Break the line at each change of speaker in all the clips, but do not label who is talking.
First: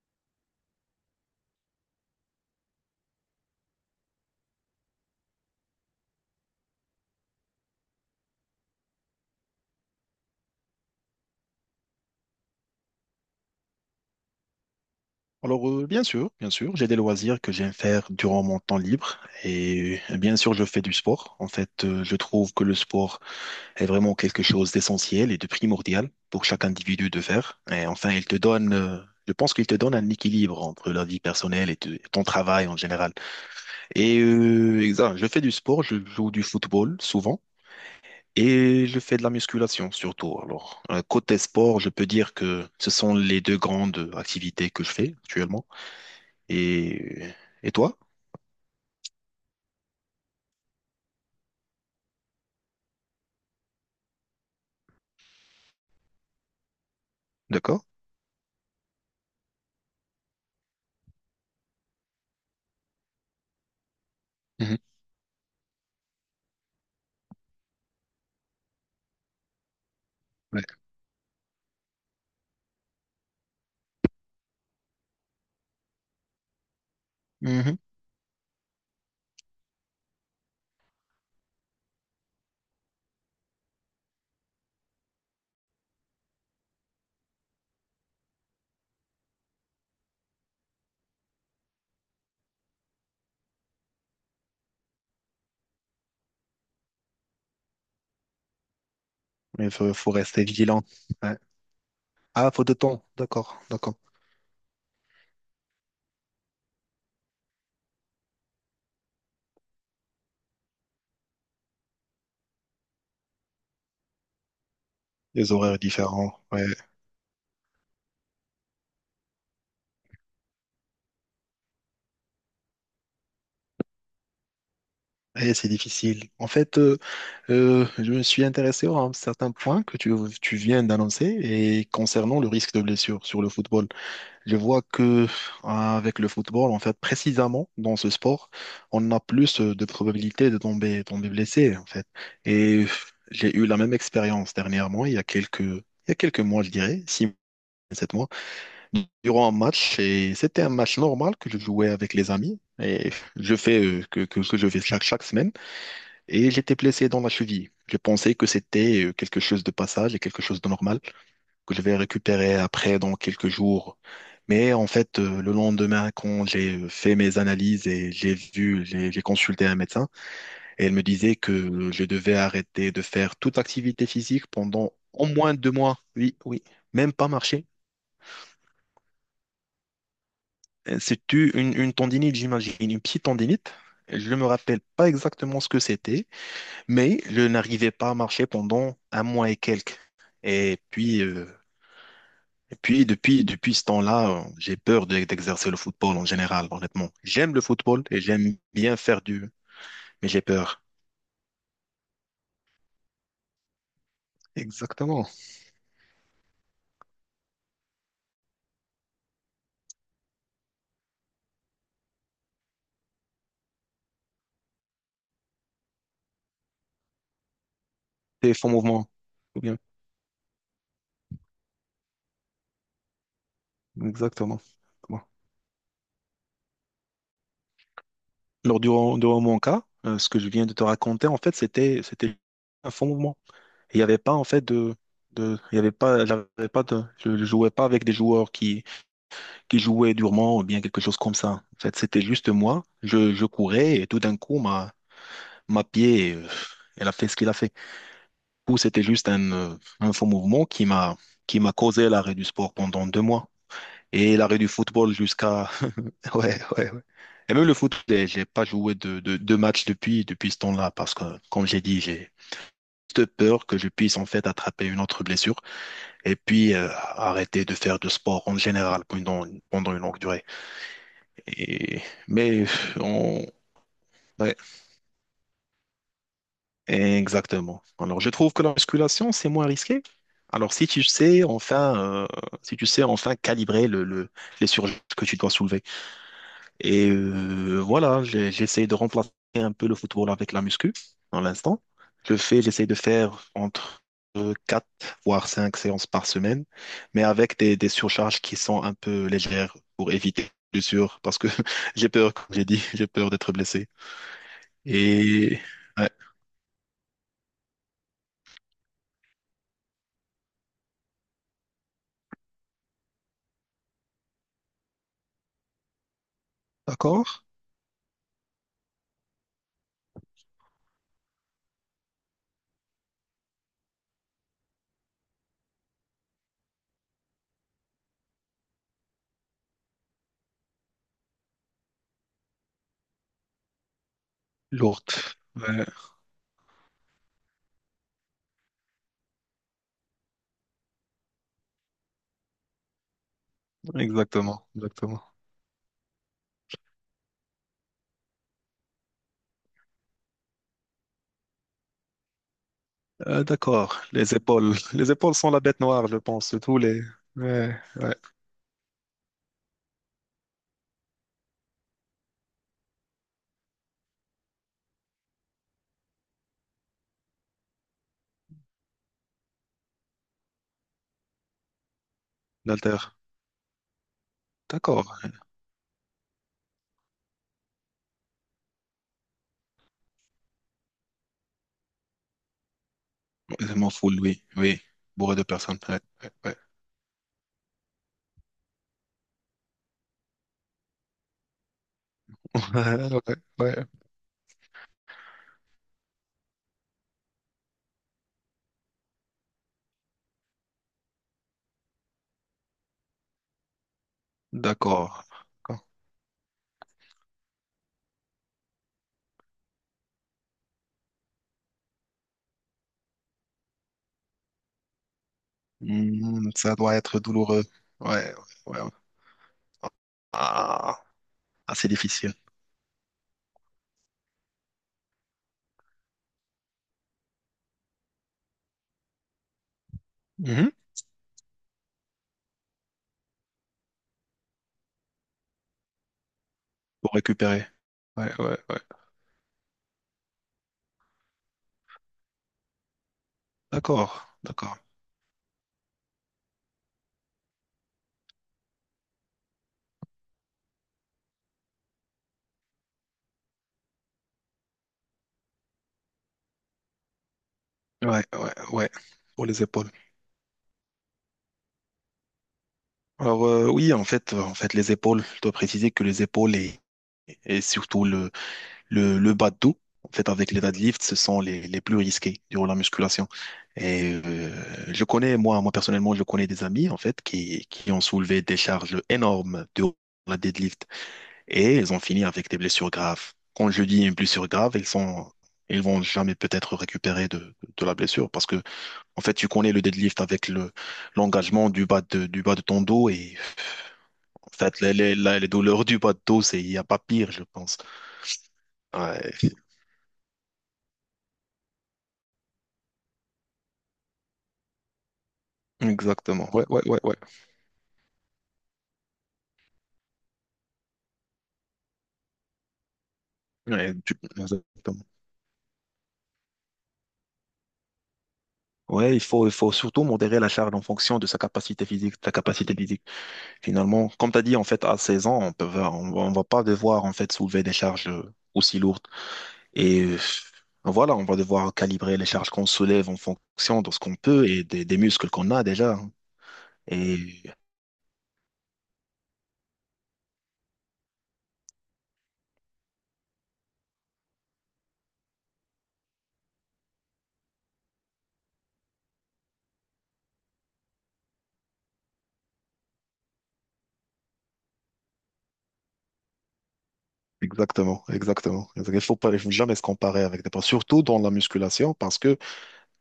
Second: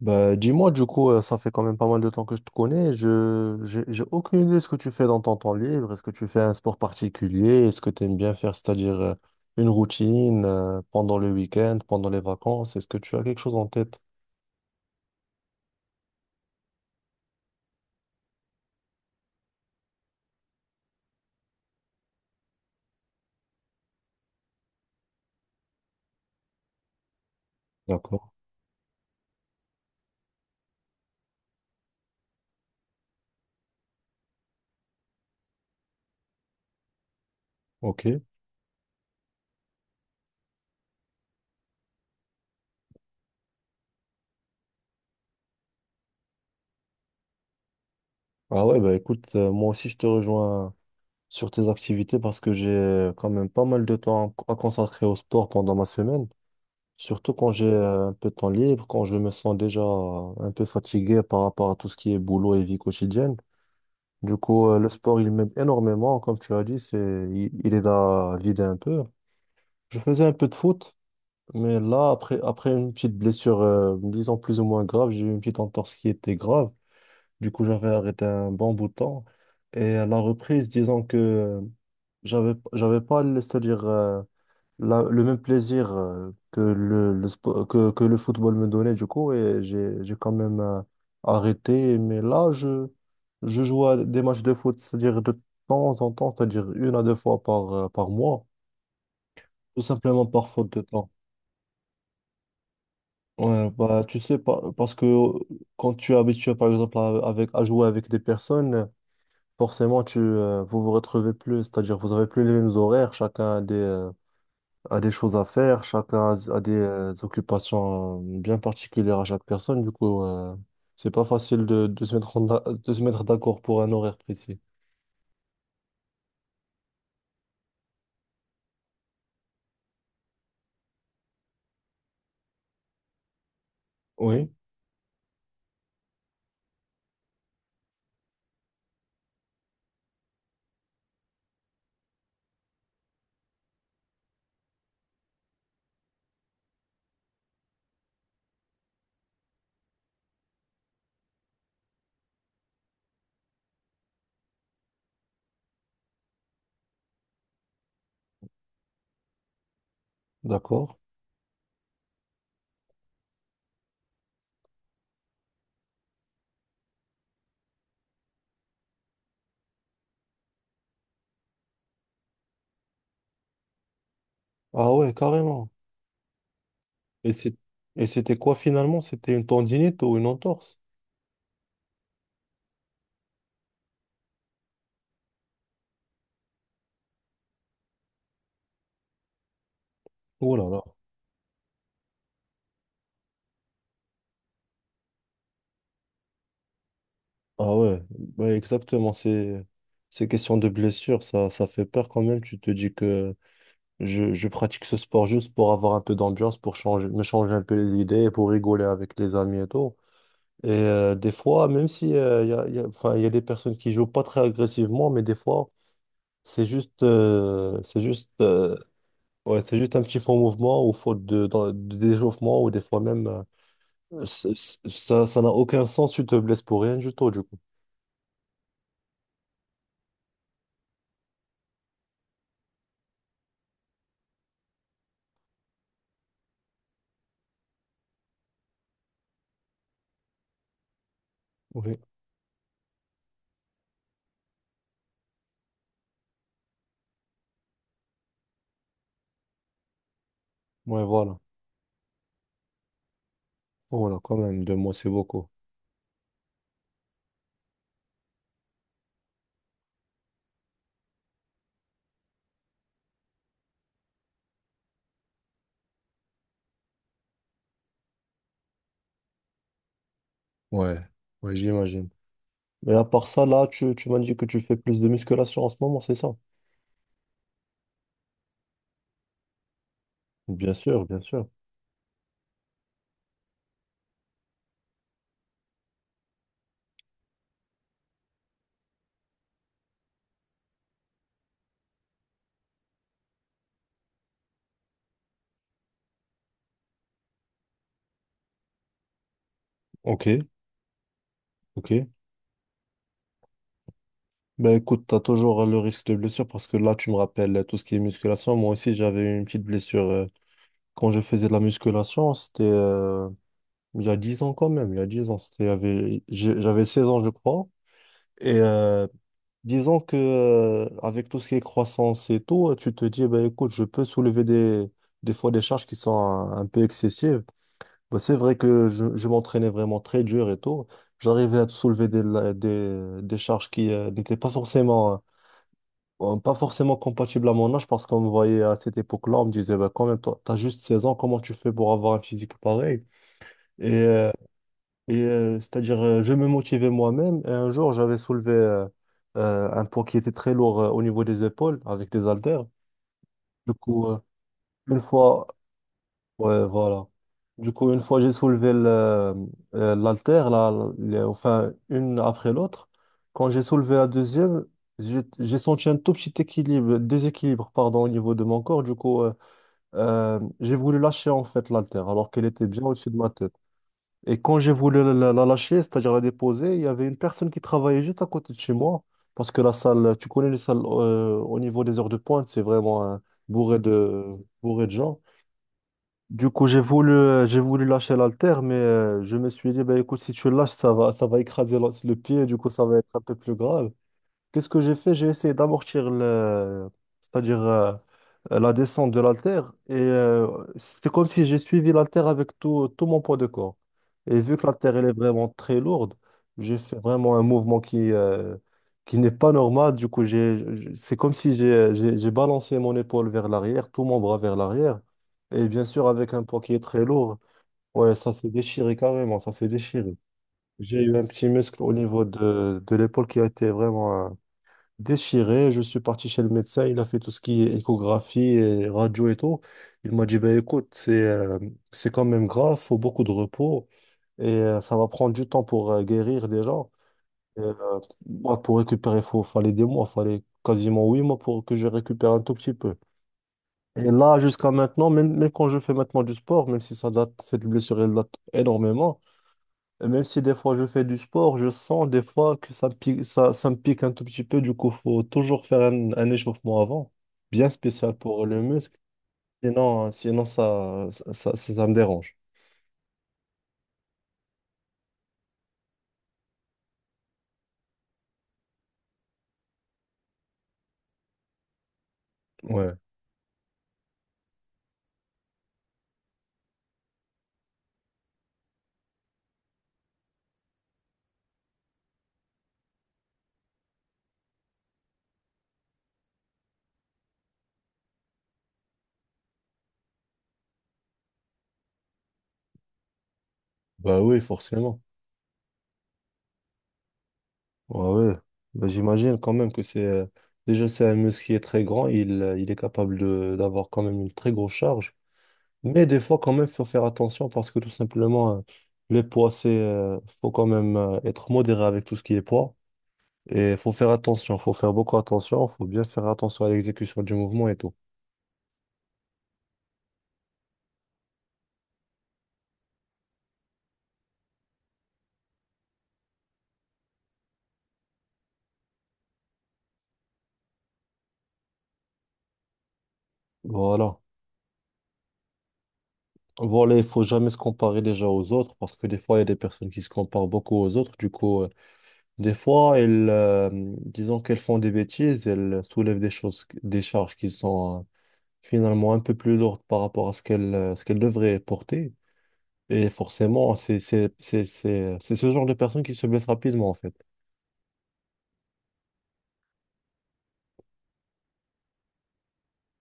Bah, dis-moi, du coup, ça fait quand même pas mal de temps que je te connais. J'ai aucune idée de ce que tu fais dans ton temps libre. Est-ce que tu fais un sport particulier? Est-ce que tu aimes bien faire, c'est-à-dire une routine pendant le week-end, pendant les vacances? Est-ce que tu as quelque chose en tête?
Alors, bien sûr, j'ai des loisirs que j'aime faire durant mon temps libre et bien sûr, je fais du sport. En fait, je trouve que le sport est vraiment quelque chose d'essentiel et de primordial pour chaque individu de faire. Et enfin, il
D'accord,
te donne, je pense qu'il te donne un équilibre entre la vie personnelle et ton travail en général. Et exact, je fais du sport, je joue du football souvent.
ok.
Et je fais de la musculation surtout. Alors, côté sport, je peux dire que ce sont les deux grandes activités que je fais actuellement. Et, et toi?
Ah ouais, bah écoute, moi aussi, je te rejoins sur tes activités parce que j'ai quand même pas mal de temps à consacrer au sport pendant ma semaine. Surtout quand j'ai
D'accord?
un peu de temps libre, quand je me sens déjà un peu fatigué par rapport à tout ce qui est boulot et vie quotidienne. Du coup,
Mhm.
le sport, il m'aide énormément. Comme tu as dit, c'est, il aide à vider un peu. Je faisais un peu de
Ouais.
foot, mais là, après une petite blessure, disons plus ou moins grave, j'ai eu une petite entorse qui était grave. Du coup,
Mhm.
j'avais arrêté un bon bout de temps. Et à la reprise, disons que j'avais pas, laissé dire le même plaisir que que le football me donnait du coup, et j'ai quand même arrêté. Mais là, je joue à des matchs de foot, c'est-à-dire de temps en temps, c'est-à-dire une à deux fois par par mois,
Il
tout
faut, faut
simplement
rester
par faute de
vigilant.
temps.
Ouais. Ah, faut de temps. D'accord,
Ouais,
d'accord.
bah tu sais pas parce que quand tu es habitué par exemple à, avec à jouer avec des personnes, forcément tu vous vous retrouvez plus, c'est-à-dire vous avez plus les mêmes horaires. Chacun a des choses à
Des horaires
faire, chacun a,
différents.
a
Ouais.
des occupations bien particulières à chaque personne. Du coup, c'est pas facile de se mettre de se mettre d'accord pour un horaire précis.
Et c'est difficile. En fait, je me suis intéressé à un certain point que tu viens d'annoncer et concernant le risque de blessure sur le football.
Oui,
Je vois que avec le football, en fait, précisément dans ce sport, on a plus de probabilités de tomber blessé, en fait. Et j'ai eu la même expérience dernièrement, il y a quelques mois, je dirais, 6, 7 mois, durant un match. Et c'était un match normal que je jouais avec les amis. Et je fais que je fais chaque semaine. Et j'étais blessé dans la cheville. Je pensais que c'était quelque chose de passage et quelque chose de
d'accord.
normal que je vais récupérer après dans quelques jours. Mais en fait, le lendemain, quand j'ai fait mes analyses et j'ai vu, j'ai consulté un médecin, et elle me disait que je devais arrêter de faire toute activité physique pendant
Ah ouais,
au moins
carrément.
2 mois. Oui, oui, même pas
Et c'est-
marcher.
et c'était quoi finalement? C'était une tendinite ou une entorse?
C'est-tu une, une tendinite, j'imagine, une petite tendinite? Je ne me rappelle pas exactement ce que c'était, mais je n'arrivais pas à marcher pendant un mois et quelques.
Oh là
Et
là.
puis, euh, Et puis, depuis ce temps-là, j'ai peur d'exercer le football en général, honnêtement. J'aime le
Ah
football
ouais,
et
ouais,
j'aime bien
exactement.
faire du,
C'est ces
mais j'ai
questions de
peur.
blessure, ça fait peur quand même. Tu te dis que je pratique ce
Exactement.
sport juste pour avoir un peu d'ambiance, pour changer, me changer un peu les idées, pour rigoler avec les amis et tout. Et des fois, même si enfin, y a des personnes qui jouent pas très agressivement, mais des fois, c'est juste, euh, c'est juste,
C'est faux
euh,
mouvement. Ou
ouais,
bien,
c'est juste un petit faux mouvement ou faute de, de d'échauffement, ou des fois même,
exactement. Bon.
ça, ça n'a aucun sens, tu te blesses pour rien du tout, du coup.
Alors, durant mon cas, ce que je viens de te raconter, en fait, c'était un faux mouvement. Il n'y avait pas, en fait, il y avait pas, j'avais pas de, je ne jouais pas avec des joueurs qui jouaient durement ou bien quelque chose comme ça. En fait,
Oui.
c'était juste moi. Je courais et tout d'un coup, ma pied, elle a fait ce qu'il a fait. Coup, c'était juste un faux mouvement qui
Ouais,
m'a
voilà.
qui m'a causé l'arrêt du sport pendant 2 mois
Voilà,
et
quand
l'arrêt
même,
du
deux mois, c'est
football
beaucoup.
jusqu'à ouais, ouais ouais et même le foot j'ai pas joué de match depuis ce temps-là, parce que comme j'ai dit j'ai juste peur que je puisse en fait attraper une autre blessure et puis arrêter de faire de sport en général pendant une longue durée
Ouais, ouais,
et
j'imagine.
mais
Mais à part
on,
ça, là, tu m'as dit que
ouais.
tu fais plus de musculation en ce moment, c'est ça?
Exactement. Alors, je trouve que la musculation, c'est moins risqué. Alors,
Bien
si tu
sûr, bien
sais
sûr.
enfin, si tu sais enfin calibrer le, les surcharges que tu dois soulever. Et voilà, j'essaie de remplacer un peu le football avec la muscu, dans l'instant. J'essaie de faire entre 4 voire 5 séances par semaine, mais avec des surcharges qui sont un peu légères pour
Ok,
éviter, bien sûr, parce que
ok.
j'ai peur, comme j'ai dit, j'ai peur d'être blessé.
Ben écoute, t'as
Et
toujours le risque
ouais,
de blessure parce que là, tu me rappelles tout ce qui est musculation. Moi aussi, j'avais une petite blessure quand je faisais de la musculation. C'était il y a 10 ans quand même. Il y a 10 ans, c'était, il y avait- j'ai- j'avais seize ans,
d'accord.
je crois. Et disons que avec tout ce qui est croissance et tout, tu te dis, ben écoute, je peux soulever des fois des charges qui sont un peu excessives. Ben, c'est vrai que je m'entraînais vraiment très dur et tout. J'arrivais à soulever des charges qui n'étaient pas forcément.
Lourde. Ouais,
Bon, pas forcément compatible à mon âge, parce qu'on me voyait à cette époque-là, on me disait, bah, quand même, toi, t'as juste 16 ans, comment tu fais pour avoir un physique pareil? Et, euh,
exactement, exactement.
je me motivais moi-même. Et un jour, j'avais soulevé un poids qui était très lourd au niveau des épaules avec des haltères. Du
D'accord.
coup,
Les épaules.
une
Les épaules
fois,
sont la bête noire, je pense, de
Ouais,
tous les.
voilà. Du
Ouais,
coup, une
ouais.
fois j'ai soulevé l'haltère, là, enfin, une après l'autre, quand j'ai soulevé la deuxième, j'ai senti un tout petit équilibre, déséquilibre, pardon, au niveau de mon corps. Du coup, j'ai voulu lâcher en fait l'haltère, alors qu'elle était bien au-dessus
L'alter.
de ma tête. Et quand j'ai voulu
D'accord.
la lâcher, c'est-à-dire la déposer, il y avait une personne qui travaillait juste à côté de chez moi, parce que la salle, tu connais les salles au niveau des heures de pointe, c'est vraiment
Je
bourré
m'en fous,
de,
oui. Oui.
bourré de gens.
Bourré de personnes. Ouais, ouais,
Du
ouais.
coup, j'ai voulu lâcher l'haltère, mais je me suis dit, bah, écoute, si tu lâches, ça va écraser le pied, du coup, ça va
Ouais,
être un peu
ouais,
plus
ouais.
grave. Qu'est-ce que j'ai fait? J'ai essayé d'amortir le, c'est-à-dire la descente de l'haltère, et c'était comme si j'ai suivi l'haltère avec tout mon poids de corps. Et vu que l'haltère elle est
D'accord.
vraiment très
D'accord.
lourde, j'ai fait vraiment un mouvement qui n'est pas normal. Du coup, c'est comme si j'ai balancé mon épaule vers l'arrière, tout mon bras vers l'arrière, et bien sûr avec un
Hmm,
poids qui
ça
est
doit
très
être
lourd.
douloureux.
Ouais, ça
Ouais,
s'est
ouais, ouais.
déchiré carrément, ça s'est déchiré. J'ai
Ah,
eu un petit muscle
assez
au niveau
difficile.
de l'épaule qui a été vraiment déchiré. Je suis parti chez le médecin. Il a fait tout ce qui est échographie et radio et tout. Il m'a dit, ben
Mhm.
écoute, c'est quand même grave, faut beaucoup de repos et ça va prendre du temps pour guérir déjà.
Pour
Et,
récupérer.
euh,
Ouais, ouais,
Moi, pour
ouais.
récupérer, fallait des mois, fallait quasiment huit mois pour que je récupère un tout petit peu. Et
D'accord,
là, jusqu'à
d'accord.
maintenant, même quand je fais maintenant du sport, même si ça date, cette blessure, elle date énormément. Même si des fois je fais du sport, je sens des fois que ça me pique, ça me pique un tout petit peu. Du coup, faut toujours faire un échauffement avant, bien spécial
Ouais,
pour
ouais,
le
ouais.
muscle.
Pour les épaules.
Sinon, sinon ça me dérange.
Alors oui, en fait, les épaules, je dois préciser que les épaules et surtout le bas de dos, en fait, avec les deadlifts, ce sont les plus risqués durant la
Ouais.
musculation. Et je connais, moi, moi personnellement, je connais des amis, en fait, qui ont soulevé des charges énormes durant la deadlift et ils ont fini avec des blessures graves. Quand je dis une blessure grave, ils vont jamais peut-être récupérer de la blessure parce que, en fait, tu connais le deadlift avec le l'engagement du bas de ton dos et
Bah oui,
en fait, les,
forcément.
les douleurs du bas bateau, c'est, il n'y a pas pire, je pense.
Ouais, ouais. Bah, j'imagine
Ouais,
quand même que c'est. Déjà, c'est un muscle qui est très grand. Il est capable de, d'avoir quand même une très grosse charge. Mais des fois,
exactement.
quand
Ouais,
même,
ouais,
faut
ouais,
faire
ouais.
attention parce que tout simplement, les poids, c'est. Faut quand même être modéré avec tout ce qui est poids. Et faut
Ouais,
faire attention, faut faire
exactement.
beaucoup attention, faut bien faire attention à l'exécution du mouvement et tout.
Ouais, il faut surtout modérer la charge en fonction de sa capacité physique, de la capacité physique. Finalement, comme tu as dit, en fait, à 16 ans, on peut, on va pas devoir, en fait, soulever des charges aussi lourdes. Et voilà, on va devoir calibrer les charges qu'on soulève en fonction de ce qu'on
Voilà.
peut et des muscles qu'on a déjà, hein.
Voilà, il
Et
faut jamais se comparer déjà aux autres, parce que des fois, il y a des personnes qui se comparent beaucoup aux autres. Du coup, des fois, elles, euh, disons qu'elles font des bêtises, elles soulèvent des choses, des charges qui sont finalement un peu plus lourdes par rapport à ce qu'elles devraient porter. Et forcément, c'est ce genre de personne qui se blesse rapidement, en fait.
Exactement, Il faut pas, il faut jamais se comparer avec des personnes, surtout dans la musculation, parce que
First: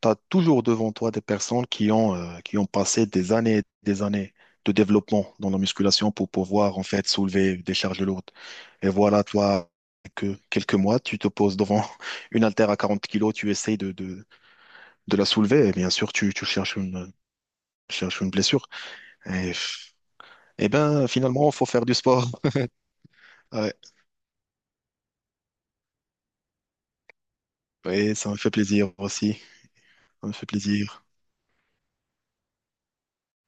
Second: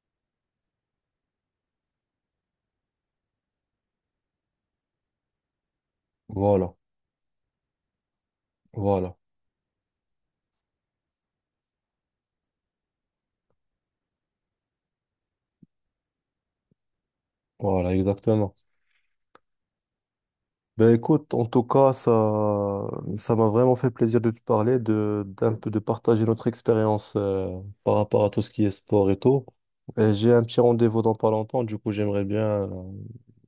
tu as toujours devant toi des personnes qui ont passé des années, et des années de développement dans la musculation pour
Voilà,
pouvoir en fait soulever des charges lourdes. Et
voilà,
voilà, toi, que quelques mois, tu te poses devant une haltère à 40 kilos, tu essayes de la soulever, et bien sûr, tu cherches une,
voilà,
tu cherches une
exactement.
blessure. Et, et
Ben
ben,
écoute, en
finalement,
tout
faut faire
cas,
du sport.
ça m'a
Ouais,
vraiment fait plaisir de te parler, de, d'un peu de partager notre expérience par
ouais,
rapport à
ça me
tout ce
fait
qui est
plaisir
sport et
aussi.
tout. Et
Ça
j'ai
me
un
fait
petit rendez-vous
plaisir.
dans pas longtemps, du coup, j'aimerais bien euh,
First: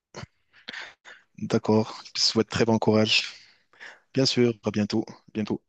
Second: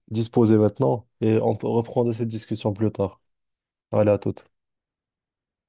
disposer maintenant, et on peut
D'accord.
reprendre
Je te
cette
souhaite très
discussion
bon
plus tard.
courage.
Allez, à
Bien
toute.
sûr, à bientôt. Bientôt.